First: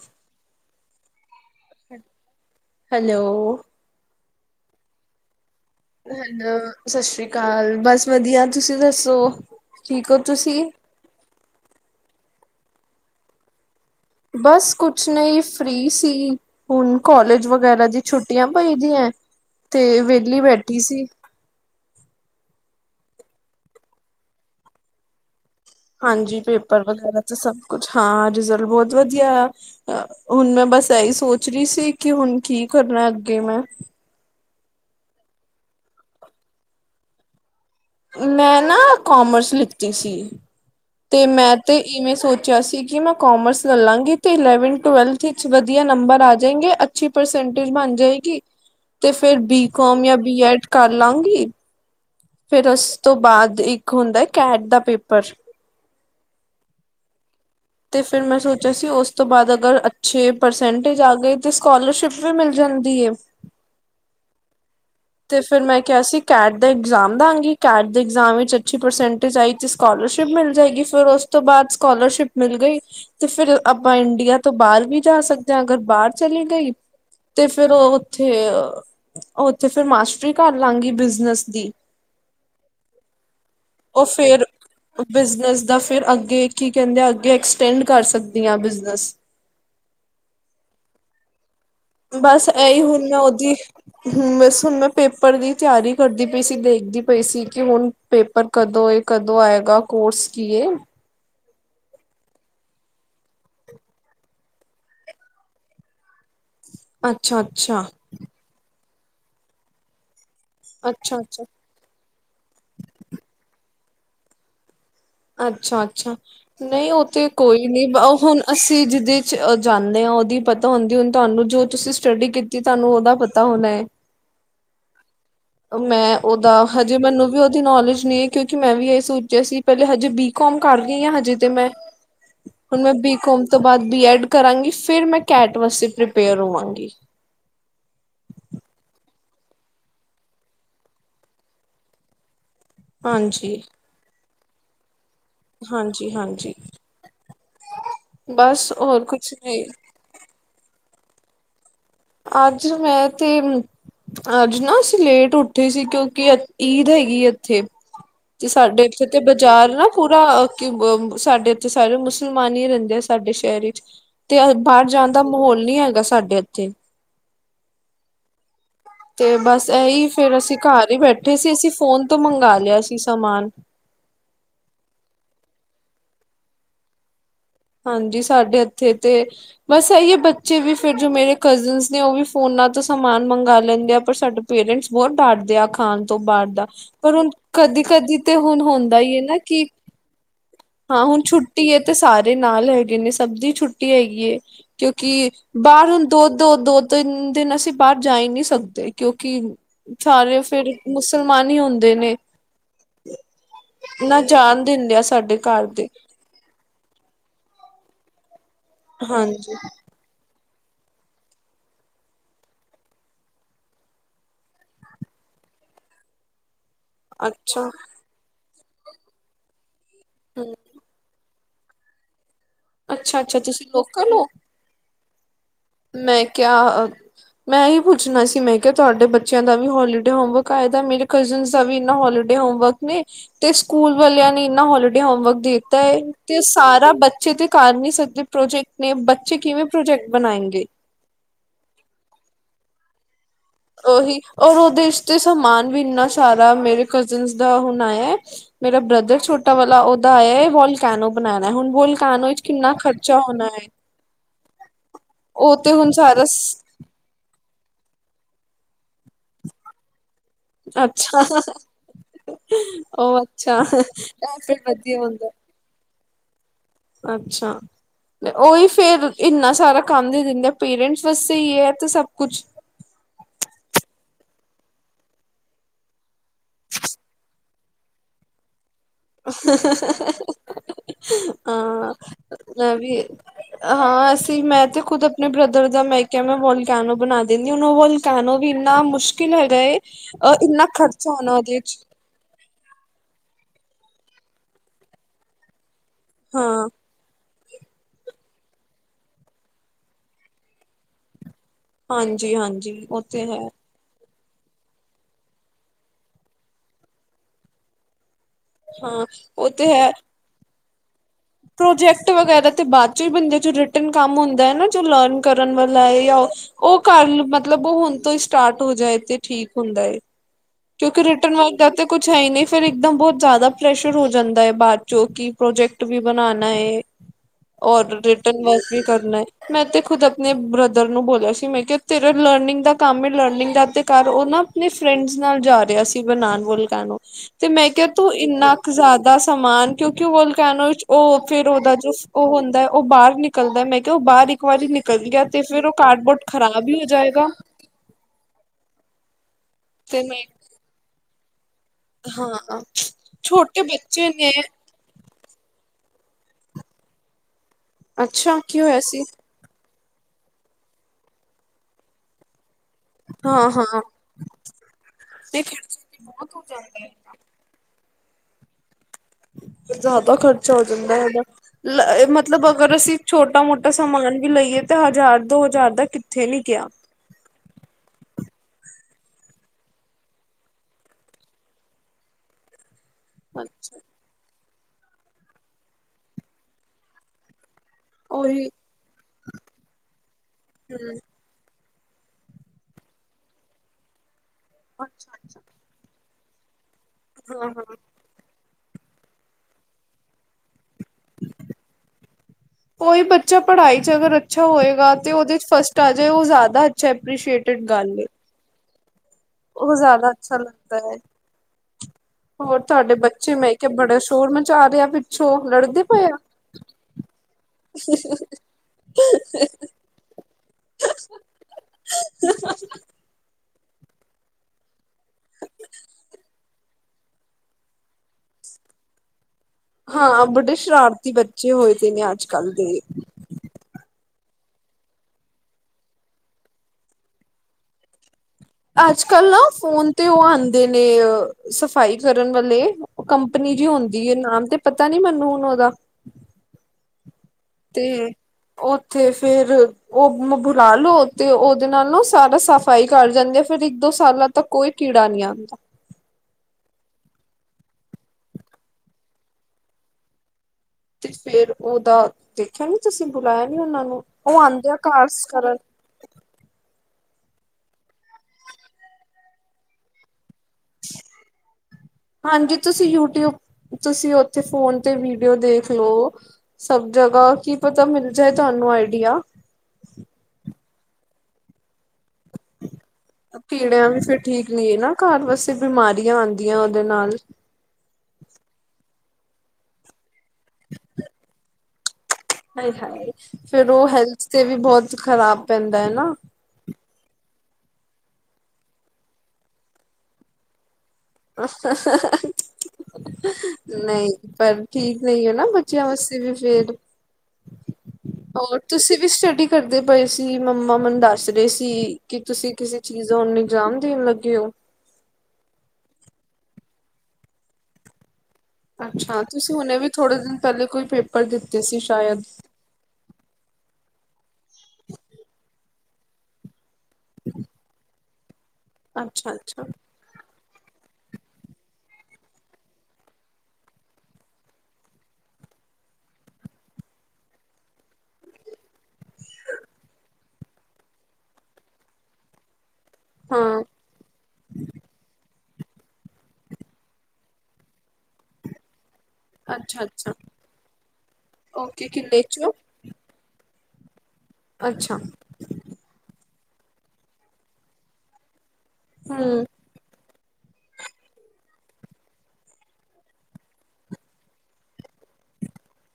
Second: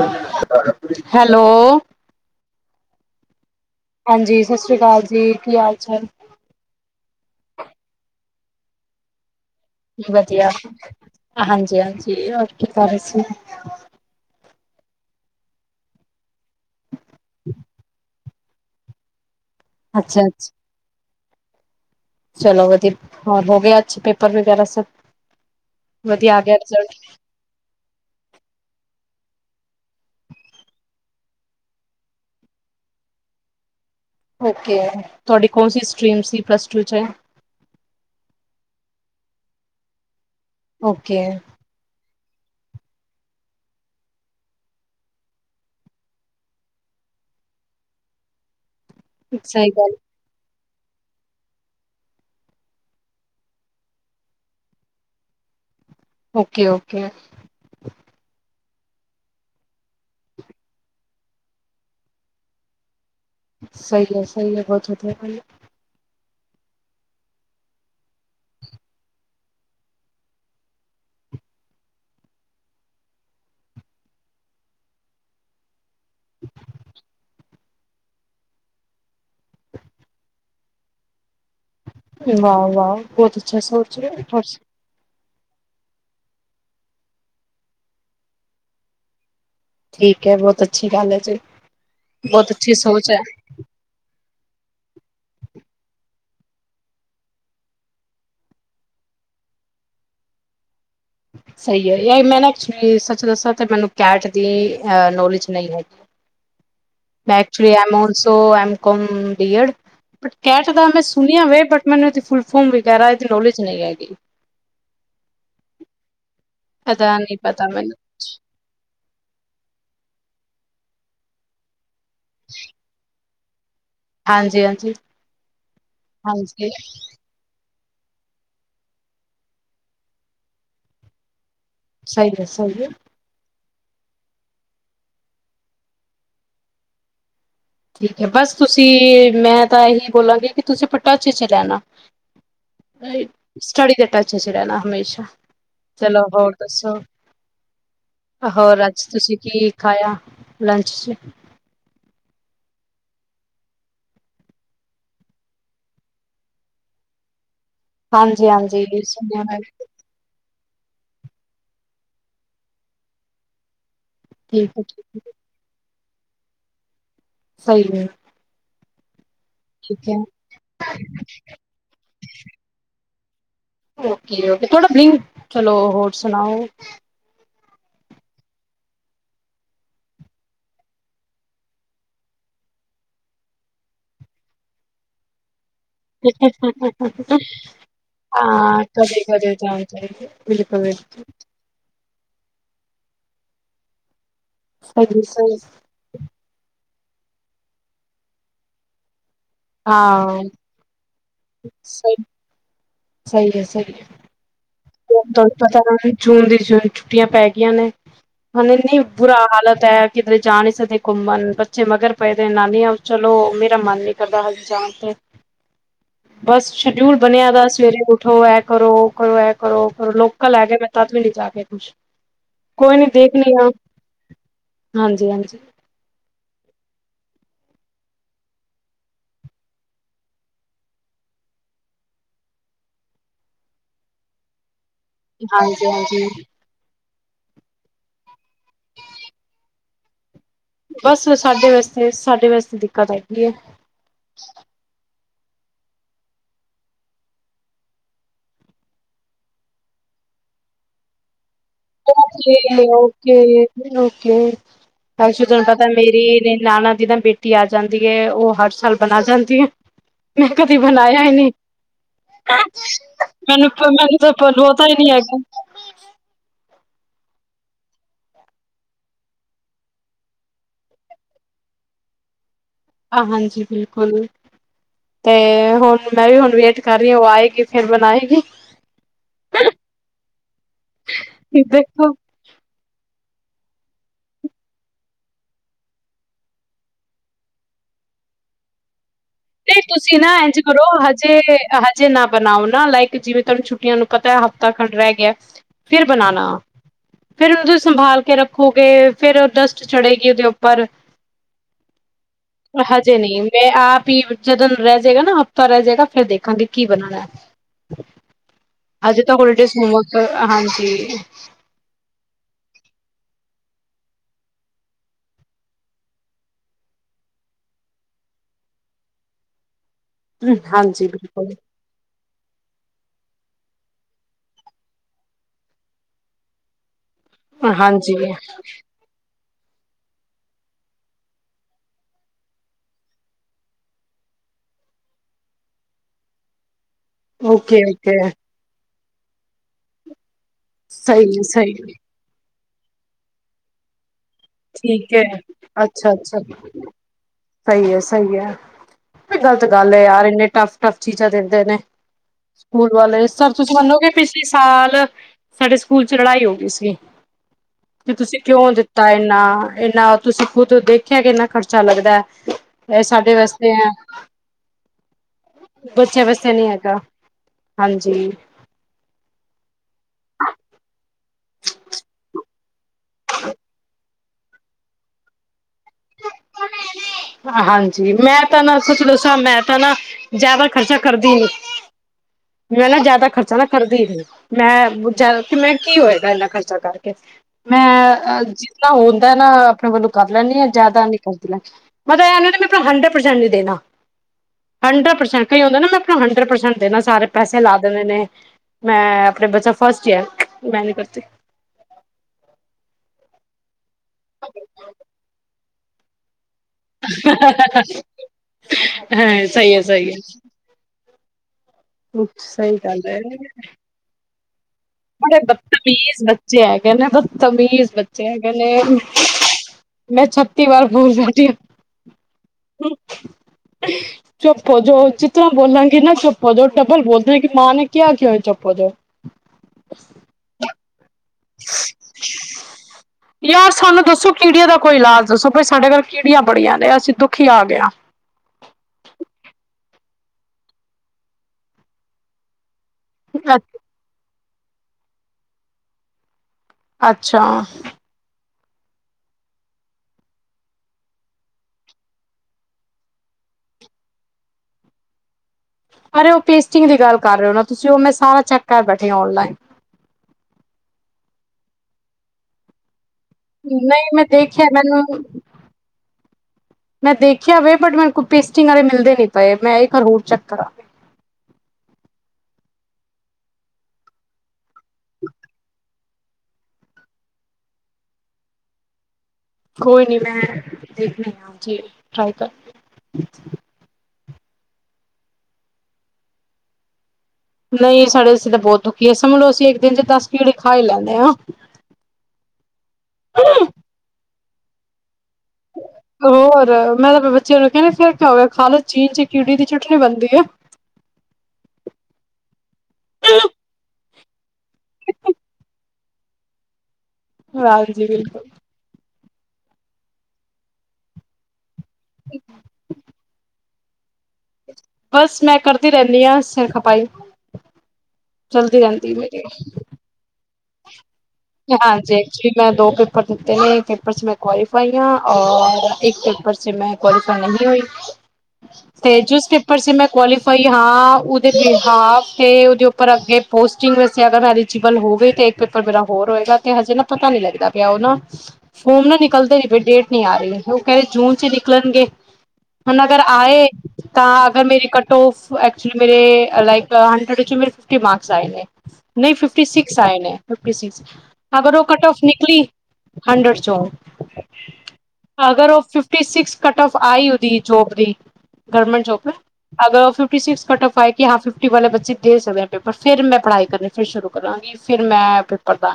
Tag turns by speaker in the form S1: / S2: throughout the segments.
S1: ਹ ਹੈ hello
S2: hello.
S1: ਹਾਂਜੀ। ਸਤਿ ਸ਼੍ਰੀ ਅਕਾਲ ਜੀ। ਕੀ ਹਾਲ ਚਾਲ
S2: ਹੈਲੋ, ਸਤਿ ਸ੍ਰੀ ਅਕਾਲ ਬਸ ਵਧੀਆ। ਤੁਸੀਂ ਦੱਸੋ ਠੀਕ ਹੋ
S1: ਵਧੀਆ
S2: ਤੁਸੀਂ?
S1: ਹਾਂਜੀ ਹਾਂਜੀ। [unintelligible] ਕੀ ਕਰ ਸੀ।
S2: ਬਸ ਕੁਛ ਨਹੀਂ ਫ੍ਰਰੀ ਸੀ ਹੁਣ ਕੋਾਲਜ ਵਗੈਰਾ ਦੀ ਛੁੱਟੀਆਂ ਪਈ ਦੀਆਂ ਤੇ
S1: ਅੱਛਾ
S2: ਵਿਹਲੀ
S1: ਅੱਛਾ,
S2: ਬੈਠੀ ਸੀ।
S1: ਚਲੋ ਵਧੀ ਹੋਰ ਹੋ ਗਿਆ ਅੱਛੇ ਪੇਪਰ ਵਗੈਰਾ ਸਭ ਵਧੀਆ ਆ
S2: ਹਾਂਜੀ,
S1: ਗਿਆ
S2: ਪੇਪਰ
S1: ਰਿਜ਼ਲਟ
S2: ਵਗੈਰਾ ਤੇ ਸਭ ਕੁਛ ਹਾਂ ਰਿਜ਼ਲਟ ਬਹੁਤ ਵਧੀਆ ਹੁਣ ਮੈਂ ਬਸ ਇਹੀ ਸੋਚ ਰਹੀ ਸੀ ਕਿ ਹੁਣ ਕੀ ਕਰਨਾ ਅੱਗੇ ਮੈਂ।
S1: ਓਕੇ ਤੁਹਾਡੀ ਕੌਣ ਸੀ ਸਟਰੀਮ ਸੀ ਪਲੱਸ ਟੂ 'ਚ ਹੈ?
S2: ਮੈਂ ਨਾ ਕੋਮਰਸ ਲਿਤੀ ਸੀ।
S1: ਓਕੇ
S2: ਤੇ ਮੈਂ ਤੇ ਇਵੇਂ ਸੋਚ ਸੋਚਿਆ ਸੀ ਕਿ ਮੈਂ ਕਮਰਸ ਲੈਲਾਂਗੀ ਤੇ ਇਲੈਵਨ ਟਵੈਲਥ ਵਿੱਚ ਵਧੀਆ ਨੰਬਰ ਆ ਜੇਗੇ ਅੱਛੀ ਪਰਸੈਂਟੇਜ ਬਣ ਜੇਗੀ। ਤੇ ਫੇਰ ਬੀ
S1: ਸਹੀ ਗੱਲ
S2: ਕੌਮ ਜਾਂ ਬੀ ਐਡ ਕਰ ਲਾਗੀ। ਫਿਰ ਉਸ ਤੋਂ ਬਾਅਦ ਇੱਕ ਹੁੰਦਾ ਕੈਟ ਦਾ ਪੇਪਰ।
S1: Okay okay.
S2: ਤੇ ਫਿਰ ਮੈਂ ਸੋਚਿਆ ਸੀ ਉਸ ਤੋਂ ਬਾਅਦ ਅਗਰ ਅੱਛੇ ਪਰਸੈਂਟਜ ਆ ਗਏ ਤੇ ਸਕਲਰਸ਼ਿਪ ਵੀ ਮਿਲ ਜਾਂਦੀ ਐ।
S1: ਸਹੀ ਐ ਸਹੀ ਐ ਬਹੁਤ ਵ
S2: ਤੇ ਫਿਰ ਮੈਂ ਕਿਹਾ ਸੀ। ਕੈਟ ਦਾ ਇਗਜ਼ਾਮ ਦਾਂਗੀ ਕੈਟ ਦੇ ਇਗਜ਼ਾਮ ਵਿੱਚ ਅੱਛੀ ਪਰਸੈਂਟੇਜ ਆਈ ਤੇ ਸਕੋਲਰਸ਼ਿਪ ਮਿਲ ਜਾਏਗੀ ਫਿਰ ਉਸ ਤੋਂ ਬਾਅਦ ਸਕੋਲਰਸ਼ਿਪ ਮਿਲ ਗਈ ਤੇ ਫਿਰ ਆਪਾਂ ਇੰਡੀਆ ਤੋਂ ਬਾਹਰ ਵੀ ਜਾ ਸਕਦੇ ਹਾਂ ਅਗਰ ਬਾਹਰ ਚਲੀ ਗਈ ਤੇ ਫੇਰ ਉਹ ਉੱਥੇ ਤੇ ਫਿਰ ਮਾਸਟਰੀ ਕਰ ਲਾਂਗੀ ਬਿਜਨਸ ਦੀ
S1: ਵਾਹ ਵਾਹ ਬਹੁਤ ਅੱਛਾ ਸੋਚ ਰਹੇ
S2: ਨਸ ਦਾ ਫਿਰ ਅੱਗੇ ਕੀ ਕਹਿੰਦੇ ਅੱਗੇ ਐਕਸਟੈਂਡ ਕਰ ਸਕਦੀ ਬਿਜ਼ਨਸ
S1: ਠੀਕ ਹੈ ਬਹੁਤ ਅੱਛੀ ਗੱਲ ਹੈ ਜੀ
S2: ਬਸ
S1: ਬਹੁਤ ਅੱਛੀ
S2: ਇਹੀ ਹੁਣ
S1: ਸੋਚ ਹੈ
S2: ਮੈਂ ਉਹਦੀ ਹੂੰ ਬਸ ਹੁਣ ਮੈਂ ਪੇਪਰ ਦੀ ਤਿਆਰੀ ਕਰਦੀ ਪਈ ਸੀ ਦੇਖਦੀ ਪਈ ਸੀ ਕਿ ਹੁਣ ਪੇਪਰ ਕਦੋਂ ਏ ਕਦੋਂ ਆਏਗਾ ਕੋਰਸ ਕੀ ਏ।
S1: ਸਹੀ ਹੈ ਯਾਰ ਮੈਂ ਨਾ ਐਕਚੁਲੀ ਸੱਚ ਦੱਸਾਂ ਤੇ ਮੈਨੂੰ ਕੈਟ ਦੀ ਨੌਲੇਜ ਨਹੀਂ ਹੈਗੀ।
S2: ਅੱਛਾ
S1: ਐਚੁਲੀ
S2: ਅੱਛਾ
S1: ਐਮ ਆਲਸੋ ਹੂੰ ਡਿਅਰ ਬਟ ਕੈਟ ਦਾ ਮੈਂ
S2: ਅੱਛਾ ਅੱਛਾ
S1: ਸੁਣਿਆ ਵੇ ਬਟ ਮੈਨੂੰ ਇਹਦੀ ਫੁਲ ਫੋਰਮ ਵਗੈਰਾ ਇਹਦੀ ਨੌਲੇਜ ਨਹੀਂ ਹੈਗੀ। [unintelligible]
S2: ਅੱਛਾ ਅੱਛਾ ਨਹੀਂ ਉਹ
S1: ਇਹਦਾ
S2: ਤੇ
S1: ਨਹੀਂ ਪਤਾ
S2: ਕੋਈ ਨੀ
S1: ਮੈਨੂੰ
S2: ਹੁਣ ਅਸੀਂ ਜਿਹਦੇ ਚ ਜਾਂਦੇ ਹਾਂ ਉਹਦੀ ਪਤਾ ਹੁੰਦੀ ਹੁੰਦੀ ਤੁਹਾਨੂੰ ਜੋ ਤੁਸੀਂ ਸਟੱਡੀ ਕੀਤੀ ਤੁਹਾਨੂੰ ਉਹਦਾ ਪਤਾ ਤਾਂ ਉਹਨੇ
S1: ਹਾਂਜੀ, ਹਾਂਜੀ,
S2: ਮੈਂ
S1: ਹਾਂਜੀ
S2: ਉਹਦਾ
S1: ਸਹੀ
S2: ਹਜੇ ਮੈਨੂੰ ਵੀ ਉਹਦੀ ਨੌਲੇਜ ਨਹੀਂ ਕਿਉਂਕਿ ਮੈਂ ਵੀ ਇਹ ਸੋਚਿਆ ਸੀ ਪਹਿਲੇ ਹਜੇ ਬੀ-ਕਾਮ ਕਰ ਰਹੀ ਹਾਂ ਹਜੇ ਤੇ ਮੈਂ
S1: ਸਹੀ ਹੈ
S2: ਹੁਣ
S1: ਸਹੀ ਹੈ।
S2: ਮੈਂ ਬੀ ਕੋਮ ਤੋਂ ਬਾਅਦ ਬੀ ਐਡ ਕਰਾਂਗੀ ਫਿਰ ਮੈਂ ਕੈਟ ਵਾਸਤੇ ਪ੍ਰਪੇਅਰ ਹੋਵਾਂਗੀ।
S1: ਠੀਕ ਹੈ ਬਸ ਤੁਸੀਂ ਮੈਂ ਤਾਂ ਇਹੀ ਬੋਲਾਂਗੇ ਕਿ ਤੁਸੀਂ ਪਟਾਚੇ ਚ ਲੈਣਾ। ਨਹੀ
S2: ਹਾਂਜੀ,
S1: ਸਟਡੀ ਦੇ ਟੱਚ ਉਹ ਦੇ ਚ ਰਹਿਣਾ ਹਮੇਸ਼ਾ
S2: ਹਾਂਜੀ,
S1: ਚਲੋ ਹੋਰ
S2: ਹਾਂਜੀ
S1: ਦੱਸੋ
S2: ਬਸ
S1: ਹੋਰ ਅੱਜ
S2: ਕੁਛ
S1: ਤੁਸੀਂ
S2: ਨਹੀਂ।
S1: ਕੀ ਖਾਇਆ ਲੰਚ ਚ [unintelligible]
S2: ਅੱਜ ਮੈਂ ਤੇ ਅੱਜ ਨਾ ਅਸੀਂ ਲੇਟ ਉੱਠੇ ਸੀ ਕਿਉਂਕਿ ਈਦ ਹੈਗੀ ਇੱਥੇ
S1: ਹਾਂਜੀ,
S2: ਤੇ ਸਾਡੇ
S1: ਹਾਂਜੀ
S2: ਉੱਥੇ ਤੇ
S1: ਸੁਣਿਆ ਮੈਂ ਵੀ।
S2: ਬਾਜ਼ਾਰ ਨਾ ਪੂਰਾ ਕਿ ਸਾਡੇ ਇੱਥੇ ਸਾਰੇ ਮੁਸਲਮਾਨ ਹੀ ਰਹਿੰਦੇ ਆ ਸਾਡੇ ਸ਼ਹਿਰ ਵਿੱਚ ਤੇ
S1: ਠੀਕ ਹੈ,
S2: ਬਾਹਰ
S1: ਠੀਕ
S2: ਜਾਣ
S1: ਹੈ,
S2: ਦਾ ਮਾਹੌਲ ਨੀ ਹੈਗਾ। ਸਾਡੇ ਉੱਥੇ
S1: ਸਹੀ ਹੈ।
S2: ਤੇ ਬਸ ਇਹੀ
S1: ਠੀਕ ਹੈ।
S2: ਫੇਰ ਅਸੀਂ ਘਰ ਹੀ ਬੈਠੇ ਸੀ ਅਸੀਂ ਫੋਨ ਤੋਂ ਮੰਗਵਾ ਲਿਆ ਸੀ। ਸਮਾਨ
S1: ਓਕੇ ਓਕੇ ਥੋੜਾ ਬਿੰਕ ਚਲੋ ਹੋਰ ਸੁਣਾਓ
S2: ਹਾਂਜੀ ਸਾਡੇ ਇੱਥੇ ਤੇ ਬਸ ਇਹੀ ਏ ਬੱਚੇ ਵੀ ਫਿਰ ਜੋ ਮੇਰੇ ਕਜ਼ਨਸ ਨੇ ਉਹ ਵੀ ਫੋਨਾਂ ਤੋਂ ਸਮਾਨ ਮੰਗਾ ਲੈਂਦੇ ਆ ਪਰ ਸਾਡੇ ਪੇਰੈਂਟਸ ਬਹੁਤ ਡਾਟਦੇ ਆ। ਖਾਣ ਤੋਂ ਬਾਹਰ ਦਾ ਪਰ ਹੁਣ ਕਦੀ-ਕਦੀ ਤੇ ਹੁਣ
S1: ਹਾਂ
S2: ਹੁੰਦਾ ਹੀ ਹੈ
S1: ਕਦੇ
S2: ਨਾ
S1: ਕਦੇ
S2: ਕਿ
S1: ਜਾਣਾ ਚਾਹੀਦਾ ਬਿਲਕੁਲ
S2: ਹਾਂ ਹੁਣ
S1: ਬਿਲਕੁਲ
S2: ਛੁੱਟੀ ਹੈ ਤੇ ਸਾਰੇ ਤੇ ਨਾਲ ਹੈਗੇ ਨੇ ਸਭ ਦੀ ਛੁੱਟੀ ਹੈਗੀ ਏ।
S1: ਸਹੀ
S2: ਕਿਉਂਕਿ
S1: ਸਹੀ
S2: ਬਾਹਰ ਹੁਣ ਦੁੱਧ-ਦੁੱਧ ਤਿੰਨ ਦਿਨ ਅਸੀਂ ਬਾਹਰ ਜਾ ਹੀ ਨਹੀਂ ਸਕਦੇ ਕਿਉਂ ਕਿ ਸਾਰੇ
S1: ਹਾਂ
S2: ਫਿਰ ਮੁਸਲਮਾਨ ਹੀ ਹੁੰਦੇ
S1: ਸਹੀ
S2: ਨੇ।
S1: ਸਹੀ ਐ, ਸਹੀ ਐ।
S2: ਨਾ
S1: [unintelligible]
S2: ਜਾਣ ਦਿੰਦੇ ਆ ਸਾਡੇ
S1: ਤੁਹਾਨੂੰ
S2: ਘਰ
S1: ਪਤਾ
S2: ਦੇ
S1: ਨਾ ਜੂਨ ਦੀ ਚ ਛੁੱਟੀਆਂ ਪੈ ਗਈਆਂ ਨੇ। ਹੁਨ ਇੰਨੀ ਬੁਰਾ
S2: ਹਾਂਜੀ
S1: ਹਾਲਤ ਹੈ ਕਿਧਰੇ ਜਾ ਨਹੀਂ ਸਕਦੇ ਘੁੰਮਣ, ਬੱਚੇ ਮਗਰ ਪਏਦੇ ਨਾਨੀ ਘਰ ਚਲੋ ਮੇਰਾ ਮਨ ਨੀ ਕਰਦਾ ਹਜੇ ਜਾਨ ਤੇ ਬਸ ਸ਼ੇਡਿਊਲ ਬਣਿਆ ਦਾ
S2: ਅੱਛਾ
S1: ਸਵੇਰੇ ਉੱਠੋ ਐ ਕਰੋ, ਕਰੋ ਐ ਕਰੋ ਫੇਰ ਉਹ ਲੋਕਲ ਹੈਗੇ ਮੈਂ ਤਦ ਵੀਲੀ ਜਾ ਕੇ ਕੁਛ
S2: ਅੱਛਾ-ਅੱਛਾ ਤੁਸੀਂ ਲੋਕਲ ਹੋ?
S1: ਹਾਂਜੀ-ਹਾਂਜੀ।
S2: ਮੈਂ ਕਿਹਾ ਮੈਂ ਇਹੀ ਪੁੱਛਣਾ ਸੀ ਮੈਂ ਕਿਹਾ ਤੁਹਾਡੇ ਬੱਚਿਆਂ ਦਾ ਵੀ ਹੋਲੀਡੇ ਹੋਮਵਰਕ ਆਏ ਦਾ, ਮੇਰੇ ਕਜ਼ਨ ਦਾ ਵੀ ਇਨਾ ਹੋਲੀਡੇ ਹੋਮਵਰਕ ਨੇ ਤੇ ਸਕੂਲ ਵਾਲਿਆਂ ਨੇ ਇਨਾਂ ਹੋਲੀ ਹੋਮਵਰਕ ਦੇ ਤਾ
S1: ਹਾਂਜੀ
S2: ਹੈ
S1: ਹਾਂਜੀ
S2: ਤੇ ਉਹ ਸਾਰਾ ਬੱਚ ਬੱਚੇ ਤੇ ਕਾਰ ਨੀ ਸਕਦੇ, ਪ੍ਰੋਜੈਕਟ ਨੇ ਬੱਚੇ ਕਿਵੇਂ ਪ੍ਰੋਜੈਕਟ ਬਣਾਏ
S1: ਬਸ ਸਾਡੇ ਵਾਸਤੇ, ਸਾਡੇ ਵਾਸਤੇ ਦਿੱਕਤ ਐ।
S2: ਓਹੀ ਔਰ ਉਹਦੇ ਚ ਤੇ ਸਮਾਨ ਵੀ ਇੰਨਾ ਸਾਰਾ ਮੇਰੇ ਕਜ਼ਨ ਦਾ ਹੁਨ ਆਇਆ, ਮੇਰਾ ਬ੍ਰਦਰ ਛੋਟਾ ਵਾਲਾ ਉਹਦਾ ਆਇਆ ਹੈ ਵਾਲ ਕੈਨੋ ਬਨਾਇਆ।
S1: [unintelligible] ਤੁਹਾਨੂੰ
S2: ਹੈ ਉਹ ਤੇ
S1: ਪਤਾ
S2: ਹੁਣ
S1: ਮੇਰੀ
S2: ਸਾਰਾ
S1: ਨਾਨਾ ਦੀ ਨਾ ਬੇਟੀ ਆ ਜਾਂਦੀ ਐ। ਉਹ ਹਰ ਸਾਲ ਬਨਾ ਜਾਂਦੀ ਐ। ਮੈਂ ਕਦੀ ਬਣਾਇਆ ਹੀ
S2: ਅੱਛਾ
S1: ਨਹੀਂ,
S2: ਉਹ ਅੱਛਾ
S1: ਮੈਨੂੰ, ਮੈਨੂੰ ਤਾਂ
S2: ਫਿਰ
S1: [unintelligible] ਹੀ
S2: ਵਧੀਆ
S1: ਨਹੀਂ
S2: ਹੁੰਦਾ
S1: ਹੈਗਾ।
S2: ਅੱਛਾ ਉਹੀ ਫੇਰ ਇਨਾ ਸਾਰਾ ਕੱਮ ਦੇ ਦਿੰਦੇ, ਪੇਰੈਂਟਸ ਵਾਸਤੇ ਹੀ ਹੈ ਤੇ ਸਭ ਕੁਛ।
S1: ਹਾਂਜੀ, ਬਿਲਕੁਲ ਤੇ ਹੋਰ ਮੈਂ ਵੀ ਹੁਣ ਵੇਟ ਕਰ ਰਹੀ ਆਂ, ਉਹ ਆਏਗੀ ਫੇਰ ਬਣਾਏ। [unintelligible]
S2: ਹਾਂ
S1: ਦੇਖੋ
S2: ਇਹ ਵੀ ਹਾਂ ਅਸੀਂ ਮੈਂ ਤੇ ਖੁੱਦ ਆਪਣੇ ਬ੍ਰਦਰ ਦਾ ਮੈਂ ਕਿਹਾ ਮੈਂ ਵਲ ਕਨੋ ਬਣਾ ਦਿੰਦੀ ਹੁਣ ਉਹ ਵਲ ਕੈਨੋ ਵੀ ਇੰਨਾ ਮੁਸ਼
S1: ਨਹੀਂ ਤੁਸੀਂ ਨਾ ਇੰਝ ਕਰੋ ਹਜੇ
S2: ਆਉਣਾ ਉਹਦੇ ਚ
S1: ਹਜੇ ਨਾ ਬਣਾਓ ਨਾ ਲਾਈਕ ਜਿਵੇਂ ਤੁਹਾਨੂੰ ਛੁੱਟੀ ਆਂ ਨੂੰ ਪਤਾ ਹੈ ਹਫ਼ਤਾ ਖੰਡ ਰਹਿ ਗਿਆ ਫਿਰ ਬਣਾਨਾ
S2: ਹਾਂ
S1: ਫਿਰ ਉਹ ਨੂੰ ਸੰਭਾਲ ਕੇ ਰੱਖੋਗੇ ਫੇਰ ਉਹ ਡਸਟ ਚੜੇਗੀ ਉਹਦੇ ਉੱਪਰ
S2: ਹਾਂਜੀ ਹਾਂਜੀ
S1: ਹਜੇ
S2: ਉਥੇ
S1: ਨਹੀਂ
S2: ਹੈ।
S1: ਮੈਂ ਆਪ ਜਦੋਂ ਰਹਿ ਜਾਏਗਾ ਨਾ ਹਫ਼ਤਾ ਰਹਿ ਜਾਏਗਾ ਫਿਰ ਦੇਖਾਂਗੇ ਕੀ ਬਣਨਾ
S2: ਹਾਂ
S1: ਅਜੇ ਤਾਂ
S2: ਉਹ
S1: ਹੋਲੀਡੇ
S2: ਤੇ ਹੈ
S1: ਹੋਮੋ ਹਾਂਜੀ। ਜੀ
S2: ਪ੍ਰੋਜੈਕਟ ਵਗੈਰਾ ਤੇ ਬਾਦ ਚੋ ਹੀ ਬਣਨੇ ਜਦੋ ਰਿਟਰ ਕੰਮ ਹੁੰਦਾ ਨਾ ਜੋ ਲਰਨ ਕਰਨ ਵਾਲਾ ਹੈ ਉਹ ਮਤਲਬ ਹੁਣ ਤੋਂ ਸਟਾਰਟ ਹੋ ਜਾਏ ਤੇ ਠੀਕ ਹੁੰਦਾ ਹੈ। ਕਿਉਂਕਿ
S1: ਹਾਂਜੀ
S2: ਰਿਟਰਨ
S1: ਬਿਲਕੁਲ।
S2: ਵਰਕ ਜਾ ਤੇ ਕੁੱਛ ਹੈ ਹੀ ਨਹੀਂ ਫੇਿਰ ਇੱਕਦਮ ਬਹੁਤ ਜ਼ਿਆਦਾ ਪ੍ਰੈਸ਼ਰ ਹੋ ਜਾਂਦਾ ਹੈ ਬਾਅਦ ਚੋਂ ਕਿ ਪ੍ਰੋਜੈਕਟ ਵੀ ਬਣਾਉਣਾ ਏ। ਔਰ
S1: ਹਾਂਜੀ,
S2: ਰਿਟਰਨ ਵਰਕ ਵੀ ਕਰਨਾ ਮੈਂ ਤੇ ਖੁਦ ਆਪਣੇ ਬ੍ਰਦਰ ਨੂੰ ਬੋਲਿਆ ਸੀ ਮੈਂ ਕਿਹਾ ਤੇਰਾ ਲਰਨਿੰਗ ਦਾ ਕੰਮ ਹੈ ਲਰਨਿੰਗ ਦਾ ਕਰ, ਉਹ ਨਾ ਆਪਣੇ ਫਰੈਂਡਸ ਨਾਲ ਜਾ ਰਿਹਾ ਸੀ ਬਣਾਨ ਵੋਲ ਕਹਨੋ ਤੇ ਮੈਂ ਕਿਹਾ ਤੂੰ
S1: ਓਕੇ-ਓਕੇ
S2: ਇੰਨਾ ਕੁ ਜ਼ਿਆਦਾ ਦਾ ਸਮਾਨ ਕਿਉਂਕਿ ਵੋਲ ਕੈਹਨੋ ਚੋ ਉਹ
S1: ਸਹੀ ਹੈ,
S2: ਫੇਰ
S1: ਸਹੀ
S2: ਉਹਦਾ ਜੋ
S1: ਹੈ।
S2: ਉਹ ਹੁੰਦਾ ਏ ਉਹ ਬਾਹਰ ਨਿਕਲਦਾ ਮੈਂ ਕਿਹਾ ਉਹ ਬਾਹਰ ਵਾਰੀ ਨਿਕਲ
S1: ਠੀਕ ਹੈ
S2: ਗਿਆ ਤੇ ਫਿਰ ਉਹ
S1: ਅੱਛਾ
S2: ਕਾਰਡਬੋਰਡ
S1: ਅੱਛਾ
S2: ਖ਼ਰਾਬ ਹੀ ਹੋ ਜਾਏਗਾ
S1: ਸਹੀ ਹੈ ਸਹੀ ਹੈ। ਗੱਲ ਹੈ
S2: ਤੇ ਮੈਂ
S1: ਯਾਰ ਇੰਨੇ ਟਫ ਟਫ ਚੀਜ਼ਾਂ ਦੇ ਨੇ
S2: ਹਾਂ
S1: ਸਕੂਲ ਵਾਲੇ ਸਰ
S2: ਛੋਟੇ
S1: ਤੁਸੀਂ
S2: ਬੱਚੇ
S1: ਮੰਨੋਗੇ
S2: ਨੇ
S1: ਪਿਛਲੇ ਸਾਲ ਸਾਡੇ ਸਕੂਲ ਸਕੂਲ ਚ ਲੜਾਈ ਹੋ ਗਈ ਸੀ ਤੇ
S2: ਅੱਛਾ
S1: ਤੁਸੀਂ
S2: ਕੀ
S1: ਕਿਉਂ
S2: ਹੋਇਆ ਸੀ
S1: ਦਿੱਤਾ ਏ ਇੰਨਾ ਤੁਸੀਂ ਖੁੱਦ ਦੇਖਿਆ ਕਿ ਇੰਨਾ ਖ਼ਰਚਾ ਲੱਗਦਾ ਏ ਇਹ ਸਾਡੇ
S2: ਹਾਂ
S1: ਵਾਸਤੇ
S2: ਹਾਂ
S1: ਹੈ
S2: ਤੇ
S1: ਬੱਚੇ ਵਾਸਤੇ ਨਹੀ ਹੈਗਾ ਹਾਂਜੀ
S2: ਜ਼ਿਆਦਾ ਖਰਚਾ ਹੋ ਜਾਂਦਾ ਮਤਲਬ ਅਗਰ ਅਸੀਂ ਛੋਟਾ ਮੋਟਾ ਸਮਾਨ ਵੀ ਲਈਏ ਤਾਂ ਹਜ਼ਾਰ ਦੋ ਹਜ਼ਾਰ ਦਾ ਕਿੱਥੇ ਨੀ ਗਿਆ
S1: ਹਾਂਜੀ ਮੈਂ ਤਾਂ ਨਾ ਸੱਚ ਦਸਾਂ ਮੈਂ ਤਾਂ ਨਾ ਜ਼ਿਆਦਾ ਖ਼ਰਚਾ ਕਰਦੀ ਹੀ ਨੀ ਮੈਂ ਨਾ ਜ਼ਿਆਦਾ ਖਰਚਾ ਨਾ
S2: ਅੱਛਾ
S1: ਕਰਦੀ ਨੀ ਮੈਂ [inaudible] ਮੈਂ ਕੀ ਹੋਏਗਾ ਇੰਨਾ ਖਰਚਾ ਕਰਕੇ ਮੈਂ
S2: ਉਹੀ
S1: ਜਿੰਨਾ ਹੁੰਦਾ ਨਾ ਆਪਣੇ ਵੱਲੋਂ ਕਰ ਲੈਂਦੀ ਹਾਂ
S2: ਹਮ
S1: ਜ਼ਿਆਦਾ ਨਹੀਂ ਕਰਦੀ ਮੈ ਮਤਲਬ ਏਹ ਹੇਹੰਡਰਡ ਪਰਸੈਂਟ ਨ ਦੇਣਾ
S2: ਅੱਛਾ
S1: ਹੰਡਰਡ
S2: ਅੱਛਾ
S1: ਪਰਸੈਂਟ ਨਹੀਂ ਹੁੰਦਾ ਨਾ ਮੈਂ ਹੰਡਰਡ ਪਰਸੈਂਟ ਨਾ ਸਾਰੇ
S2: ਹਾਂ
S1: ਪੈਸੇ
S2: ਹਾਂ
S1: ਲਾ ਦੇਿੰਦੇ ਨੇ ਮੈਂ ਆਪਣੇ ਪੁਛਾ ਫਸਟ ਈਅਰ ਮੈਂ ਨਹੀਂ ਪੜਦੀ
S2: ਕੋਈ ਬੱਚਾ ਪੜ੍ਹਾਈ ਜੇ ਅਗਰ ਅੱਛਾ ਹੋਏਗਾ ਤੇ ਉਹਦੇ ਚ ਫਸਟ ਅਜੇ ਉਹ ਜ਼ਦਾ [inaudible] ਮਚ ਐਪ੍ਰਸ਼ੀਏਟਡ ਗੱਲ ਐ ਉਹ
S1: ਸਹੀ ਹੈ
S2: ਜ਼ਿਆਦਾ
S1: ਸਹੀ ਹੈ
S2: ਅੱਛਾ ਲੱਗਦਾ ਹੈ ਹੋਰ
S1: ਸਹੀ
S2: ਤੁਹਾਡੇ
S1: ਗੱਲ
S2: ਬੱਚੇ
S1: ਹੈ
S2: ਮੈਂ ਕਿਹਾ ਬੜੇ ਸ਼ੋਰ ਮ ਚਾ ਰਿਹਾ ਪਿੱਛੋਂ
S1: ਬੜੇ
S2: ਲੜਦੇ ਪਏ ਆ
S1: ਬਦਤਮੀਜ਼ ਬੱਚੇ ਹੈਗੇ ਨੇ ਬਦਤਮੀਜ਼ ਬੱਚੇ ਹੈਗੇ ਨੇ ਮੈਂ ਛੱਤੀ ਵਾਰ ਸਮਜਾਂਦੀ ਆ ਚੁੱਪ ਹੋ ਜੋ, ਜਿਤਨਾ ਬੋਲਾਂਗੇ ਨਾ ਚੁੱਪ ਹੋ ਜੋ, ਟਬਲ ਬੋਲਦੇ ਕਿ ਮਾਂ ਨੇ ਕਿਆ ਕਿਉਂ ਹੈ ਚੁੱਪ ਹੋ ਜੋ
S2: ਹਾਂ ਬੜੇ ਸ਼ਰਾਰਤੀ ਬੱਚੇ ਜੇ ਹੋਏ ਤੇ ਨੇ ਅੱਜ ਕੱਲ ਦੇ
S1: ਯਾਰ ਸਾਨੂੰ ਦੱਸੋ ਕੀੜੀਆਂ ਦਾ ਕੋਈ ਇਲਾਜ ਦੱਸੋ ਭਾਈ ਸਾਡੇ ਘਰ ਕੀੜੀਆਂ ਬੜੀਆਂ ਨੇ ਅਸੀਂ ਦੁਖੀ ਆ ਗ
S2: ਅੱਜ ਕੱਲ ਨਾ ਫੋਨ ਤੇ ਉਹ ਆਉਂਦੇ ਨੇ ਸਫ਼ਾਈ ਕਰਨ ਵਾਲੇ ਕੰਪਨੀ
S1: ਅੱ
S2: ਜੀ ਹੁੰਦੀ ਹੈ ਨਾਮ ਤੇ ਪਤਾ ਨੀ ਮੈਨੂੰ ਹੁਣ ਉਹਦਾ
S1: ਅੱਛਾ
S2: ਤੇ ਉੱਥੇ ਫੇਰ ਉਹ ਬੁਲਾ ਲਉ ਤੇ ਉਹਦੇ ਨਾਲ ਨਾ ਸਾਰਾ ਸਫ਼ਾਈ ਕਰ ਜਾਂਦੇ ਆ ਫਿਰ ਇੱਕ ਦੋ ਸਾਲਾਂ ਤੱਕ ਕੋਈ ਕੀੜਾ ਨਹੀਂ ਆਉਂਦਾ
S1: ਅਰੇ ਉਹ ਪੇਸਟਿੰਗ ਦੀ ਗੱਲ ਕਰ ਰਹੇ ਹੋ ਨਾ ਤੁਸੀਂ ਉਹ ਮੈਂ ਸਾਰਾ ਚੈੱਕ ਕਰ ਬੈਠੀ ਆ ਔਨਲਾਈਨ
S2: ਤੇ ਫੇਰ ਉਹਦਾ ਦੇਖਿਆ ਨੀ ਤੁਸੀਂ ਬੁਲਾਇਆ ਨੀ ਉਹਨਾਂ ਨੂੰ,
S1: ਨਹੀਂ ਮੈਂ
S2: ਔ
S1: ਦੇਖਿਆ
S2: ਆਉਂਦੇ ਆ
S1: ਮੈਨੂੰ
S2: ਕਾਰਸ ਕਰਨ
S1: ਮੈਂ ਦੇਖਿਆ ਵੇ ਬਟ ਮੈਨੂੰ ਕੋਲ ਪੇਸਟਿੰਗ ਵਾਲੇ ਮਿਲਦੇ ਨੀ ਪਏ ਮੈਂ ਇਹ ਵਾਰ ਹੋਰ ਚੱਕ
S2: ਹਾਂਜੀ ਤੁਸੀਂ ਯੂਟਿਊਬ ਤੁਸੀਂ ਔਥੇ ਫੋਨ ਤੇ ਵੀਡੀਓ ਦੇਖ ਲਓ ਸਭ ਜਗਾ ਕੀ ਪਤਾ ਮਿਲ ਜਾਏ ਤੁਹਾਨੂੰ ਆਈਡੀਆ
S1: ਵੇਖਣੇ ਆਂ ਹਾਂ ਜੀ ਰਾਇਤਾ
S2: ਕੀੜਿਆਂ ਵੀ ਫਿਰ ਠੀਕ ਨਹੀਂ ਹੈ ਨਾ, ਘਰ ਵੈਸੇ ਬਿਮਾਰੀਆਂ ਆਉਂਦੀਆਂ ਉਹਦੇ ਨਾਲ
S1: ਨਹੀਂ ਸਾਡੇ ਤਾਂ ਬਹੁਤ ਔਖੀ ਹੈ ਸਮਝ ਲੋ ਅਸੀਂ ਇੱਕ ਦਿਨ ਚ ਦੱਸ ਕੀੜੇ ਖਾਈ ਲੈਂਦੇ ਹਾਂ
S2: ਆਇ ਹਾਯ ਫੇਿਰ ਉਹ ਹੈਲਥ ਤੇ ਵੀ ਬਹੁਤ ਖ਼ਰਾਬ ਪੈਂਦਾ ਹੈ ਨਾ
S1: ਹੋਰ ਮੈਂ ਤਾਂ [unintelligible] ਚੋ ਕਹਿੰਦੇ ਫਿਰ ਕਿਆ ਹੋਆ ਖਾਲਾ ਚੀਨ ਚ ਕੀੜ ਦੀ ਚਟਨੀ ਬਣਦੀ ਹੈ
S2: ਅਹ ਅਹ ਨਹੀਂ ਪਰ ਠੀਕ ਨਹੀਂ ਹੈ ਨਾ ਬੱਚਿਆਂ ਵਾਸਤੇ ਤੇ ਵੀ ਫੇਰ
S1: ਹਾਂਜੀ ਬਿਲਕੁਲ।
S2: ਕੀ ਕਰਦੇ ਪਏ ਸੀ ਮੰਮਾ ਮੈਨੂੰ ਦੱਸ ਰਹੇ ਸੀ। ਕੀ ਤੁਸੀਂ ਕਿਸੇ ਚੀਜ਼ [unintelligible] ਨਹੀਂ ਜਾਣ ਦੇਣ ਲੱਗੇ ਓ।
S1: ਬਸ ਮੈਂ ਕਰਦੀ ਰਹਿੰਨੀ ਆ ਸਿਰ ਖਪਾਈ। ਚਲਦੀ ਰਹਿੰਦੀ
S2: ਅੱਛਾ
S1: ਮੇਰੀ।
S2: ਤੁਸੀਂ ਹੁਣੇ ਵੀ ਥੋੜੇ ਦਿਨ ਪਹਿਲੇ ਕੋਈ ਪੇ
S1: ਹਾਂਜੀ ਐਕਚੁਲੀ ਮੈਂ ਦੋ ਪੇਪਰ ਦਿੱਤੇ ਨੇ ਪੇਪਰ ਚ ਮੈਂ ਕੁਆਾਲੀਫਾਈ ਆ ਔਰ ਇੱਕ ਪੇਪਰ ਹਜੇ ਮੈਂ ਕੁਆਲੀਫਾਈ ਨਹੀਂ ਹੋਈ। ਤੇ
S2: ਅੱਛਾ
S1: ਜਿਸ
S2: ਅੱਛਾ
S1: ਪੇਪਰ ਚ ਮੈਂ ਕੁਆਲ ਭਾਈ ਹਾਂ ਉਹਦੇ ਬਿਹਾਫ ਤੇ ਉਹਦੇ ਉੱਪਰ ਅੱਗੇ ਪੋਸਟਿੰਗ ਵੈਸੇ ਅਗਰ ਐਲੀਜੀਬਲ ਹੋਵੇ ਤੇ ਇੱਕ ਪੇਪਰ ਬਿਰਾ ਹੋਰ ਹੋਏਗਾ ਤੇ ਹਜੇ ਨਾ ਪਤਾ ਨੀ ਲੱਗਦਾ ਪਿਆ ਉਹ ਨਾ, ਫੋਮ ਨਾ ਨਿਕਲਦੇ ਨਹੀਂ ਪਏ ਡੇਟ ਨੀ ਆ ਰਹੀ ਉਹ ਕਹਿ ਰਹੇ ਜੂਨ ਚ ਨਿਕਲਣਗੇ। ਹੁਣ ਅਗਰ
S2: ਹਾਂ
S1: ਆਏ ਤਾਂ ਅਗਰ ਮੇਰੀ ਕਟ ਔਫ ਐਕਚੁਲੀ ਮੇਰੇ ਲਾਈਕ ਹੰਡਡ ਚ ਮੇ ਫਿਫਟੀ ਮਾਕਸ ਆਏ ਨੇ, ਨਹੀਂ ਫਿਫਟੀ
S2: ਅੱਛਾ
S1: ਸਿਕਸ
S2: ਅੱਛਾ
S1: ਆਏ ਨੇ। ਅਗਰ ਉਹ
S2: ਓਕੇ
S1: ਕਟ ਔਫ
S2: ਕਿੰਨੇ ਚੋਂ
S1: ਨਿਕਲੀ ਹੰਡਡ ਚੋਂ।
S2: ਅੱਛਾ
S1: ਅਗਰ ਉਹ ਫਿਫਟੀ ਸਿਕਸ ਕੱਟ ਔਫ ਆਈ ਉਹਦੀ ਜੋਬ ਦੀ। ਗਵਰਮੈਂਟ ਜੌਬ ਏ,
S2: ਹਮ
S1: ਅਗਰ ਫਿਫਟੀ ਸਿਕਸ ਕਟ ਔਫ ਆਏਗੀ ਹਾਫ ਫਿਫ ਫਿਫਟੀ ਵਾਲੇ ਬੱਚੇ ਦੇ ਸਕਦੇ ਪੇਪਰ ਫਿਰ ਮੈਂ ਪੜ੍ਹਾਈ ਕਰਨੀ ਫਿਰ ਸ਼ੁਰੂ ਕਰਾਂਗੀ ਫਿਰ ਮੈਂ ਪਤਾ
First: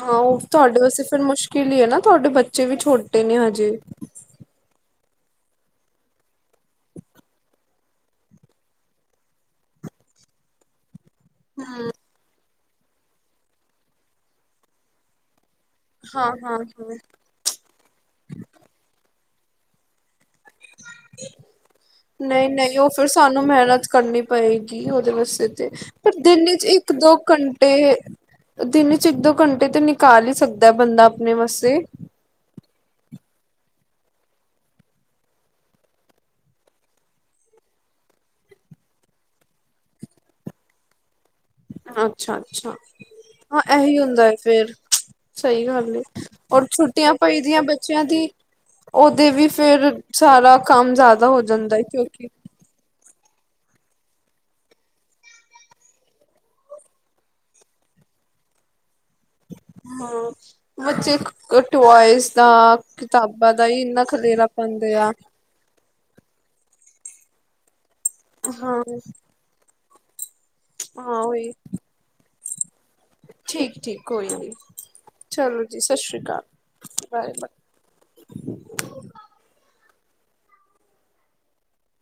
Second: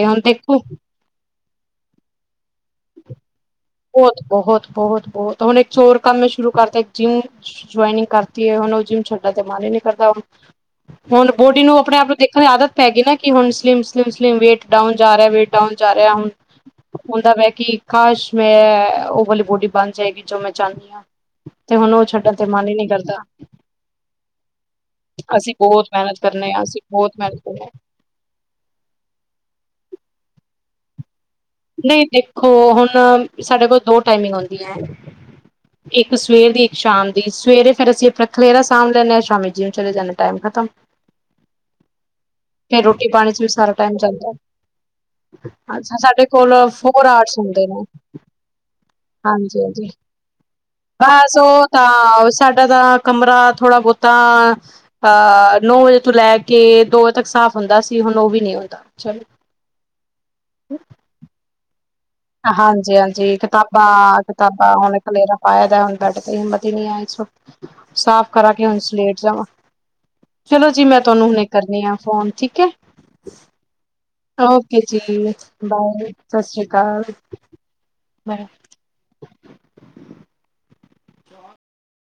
S2: ਹਾਂ ਉਹ ਤੁਹਾਡੇ ਵਾਸਤੇ ਫਿਰ ਮੁਸ਼ਕਿਲ ਹੀ ਹੈ ਨਾ ਤੁਹਾਡੇ ਬੱਚੇ ਵੀ ਛੋਟੇ ਨੇ ਹਜੇ।
S1: ਬਹੁਤ, ਬਹੁਤ, ਬਹੁਤ ਬਹੁਤ ਹੁਣ ਇੱਕ ਹੋਰ ਕੰਮ ਸ਼ੁਰੂ ਕਰਤਾ ਜਿੰਮ ਜੁਆਇਨਿੰਗ ਕਰਤੀ ਹੈ ਹੁਣ ਉਹ ਜਿੰਮ ਛੱਡਣ ਤੇ ਮਨ ਹੀ ਨੀ ਕਰਦਾ ਹੁਣ ਹੁਣ ਬੋਡੀ ਨੂੰ ਆਪਣੇ ਆਪ ਨੂੰ ਦੇਖਣ ਦੀ ਆਦਤ ਪੈ ਗਈ ਨਾ ਕਿ ਹੁਣ slim slim slim weight down ਜਾ ਰਿਹਾ ਵੇਟ ਡਾਊਨ ਜਾ ਰਿਹਾ ਹੁਣ,
S2: ਹਾਂ ਹਾਂ ਹਾਂ
S1: ਹੁੰਦਾ ਵੇ ਕੀ ਕਾਸ਼ ਐ ਉਹ ਵਾਲੀ ਬੋਡੀ ਬਣ ਜਾਏਗੀ। ਜੋ ਮੈਂ ਚਾਹੁੰਦੀ ਹਾਂ ਤੇ ਹੁਣ ਉਹ ਛੱਡਣ ਤੇ ਮਨ ਹੀ
S2: ਨਹੀਂ-ਨਹੀਂ
S1: ਨੀ
S2: ਉਹ ਫਿਰ
S1: ਕਰਦਾ
S2: ਸਾਨੂੰ ਮਿਹਨਤ ਕਰਨੀ ਪਏਗੀ ਉਹਦੇ ਵਾਸਤੇ
S1: ਅਸੀਂ
S2: ਤੇ,
S1: ਬਹੁਤ
S2: ਪਰ
S1: ਮਿਹਨਤ ਕਰਨੇ
S2: ਦਿਨ
S1: ਆ
S2: ਚ
S1: ਅਸੀਂ ਬਹੁਤ
S2: ਇੱਕ-ਦੋ
S1: ਮਿਹਨਤ ਕਰਨੇ ਆ।
S2: ਘੰਟੇ, ਦਿਨ ਚ ਇੱਕ-ਦੋ ਘੰਟੇ ਤੇ ਨਿਕਾਲ ਈ ਸਕਦਾ ਬੰਦਾ। ਆਪਣੇ ਵਾਸਤੇ
S1: ਨਹੀਂ ਦੇਖੋ ਹੁਣ ਸਾਡੇ ਕੋਲ ਦੋ ਟਾਈਮਿੰਗ ਹੁੰਦੀਆਂ, ਇੱਕ ਸਵੇਰ ਦੀ ਇੱਕ ਸ਼ਾਮ ਦੀ ਸਵੇਰੇ ਫਿਰ ਅਸੀਂ ਆਪਣਾ ਖਲੇਰਾ ਸਾਂਭ ਲੈਂਦੇ ਹਾਂ ਸ਼ਾਮੀ ਜੀਨ ਚਲੇ ਜਾਂਨੇ ਟਾਈਮ ਖਤਮ।
S2: ਅੱਛਾ ਅੱਛਾ
S1: ਫੇਰ ਰੋਟੀ ਪਾਣੀ ਚ ਵੀ
S2: ਹਾਂ
S1: ਸਾਰਾ ਟਾਈਮ
S2: ਇਹੀ ਹੁੰਦਾ
S1: ਜਾਂਦਾ
S2: ਹੈ ਫੇਰ ਸਹੀ
S1: ਅੱਛਾ
S2: ਗੱਲ ਏ।
S1: ਸਾਡੇ ਕੋਲ
S2: ਔਰ
S1: ਫੋਰ
S2: ਛੁੱਟੀਆਂ
S1: ਆਰਟਸ
S2: ਪਈ ਦੀਆਂ
S1: ਹੁੰਦੇ ਨੇ
S2: ਬੱਚਿਆਂ ਦੀ, ਉਹਦੇ ਵੀ
S1: ਹਾਂਜੀ ਹਾਂਜੀ
S2: ਫੇਿਰ ਸਾਰਾ ਕੰਮ ਜ਼ਿਆਦਾ
S1: ਬਸ
S2: ਹੋ
S1: ਉਹ
S2: ਜਾਂਦਾ ਹੈ। ਕਿਉਂਕਿ
S1: ਤਾਂ ਸਾਡਾ ਤਾਂ ਕਮਰਾ ਥੋੜ੍ਹਾ ਬਹੁਤਾ, ਅ ਨੌ ਵਜੇ ਤੋਂ ਲੈ ਕੇ ਦੋ ਵਜੇ ਤੱਕ ਸਾਫ਼ ਹੁੰਦਾ ਸੀ। ਹੁਣ ਉਹ ਵੀ ਨ ਹੁੰਦਾ ਚਲੋ
S2: ਹੂੰ ਬੱਚੇ ਕੁ
S1: ਹਾਂਜੀ, ਹਾਂਜੀ
S2: ਹੀ ਇੰਨਾ
S1: ਕਿਤਾਬਾਂ
S2: ਖਲੇਰਾ
S1: ਕਿਤਾਬਾਂ
S2: ਪਾਉਂਦੇ
S1: ਹੁਣ
S2: ਆ
S1: ਖਲੇੇਰਾ ਪਾਇਆ, ਦਾ ਹੁਣ ਬੈਡ ਤੇ ਹਿੰਮਤੀ ਨੀ ਆਈ ਸੋ ਸਾਫ਼ ਕਰਾ ਕੇ ਹੁਣ
S2: ਹਾਂ
S1: ਲੇਟ ਜਾਵਾਂ ਚਲੋ ਜੀ, ਮੈਂ
S2: ਹਾਂ
S1: ਤੁਹਾਨੂੰ ਹੁਣੇ
S2: ਉਹੀ
S1: ਕਰਨੀ ਆਾ ਫੋਨ ਠੀਕ ਕਿ
S2: ਠੀਕ ਠੀਕ ਕੋਈ ਨੀ
S1: ਓਕੇ ਜੀ,
S2: ਚਲੋ ਜੀ
S1: ਬਾਏ
S2: ਸ੍ਰੀ ਅਕਾਲ
S1: ਸਤਿ ਸ਼੍ਰੀ ਅਕਾਲ
S2: ਬਾਏ
S1: ਹਾ
S2: ਬਾਏ
S1: ਬਾਏ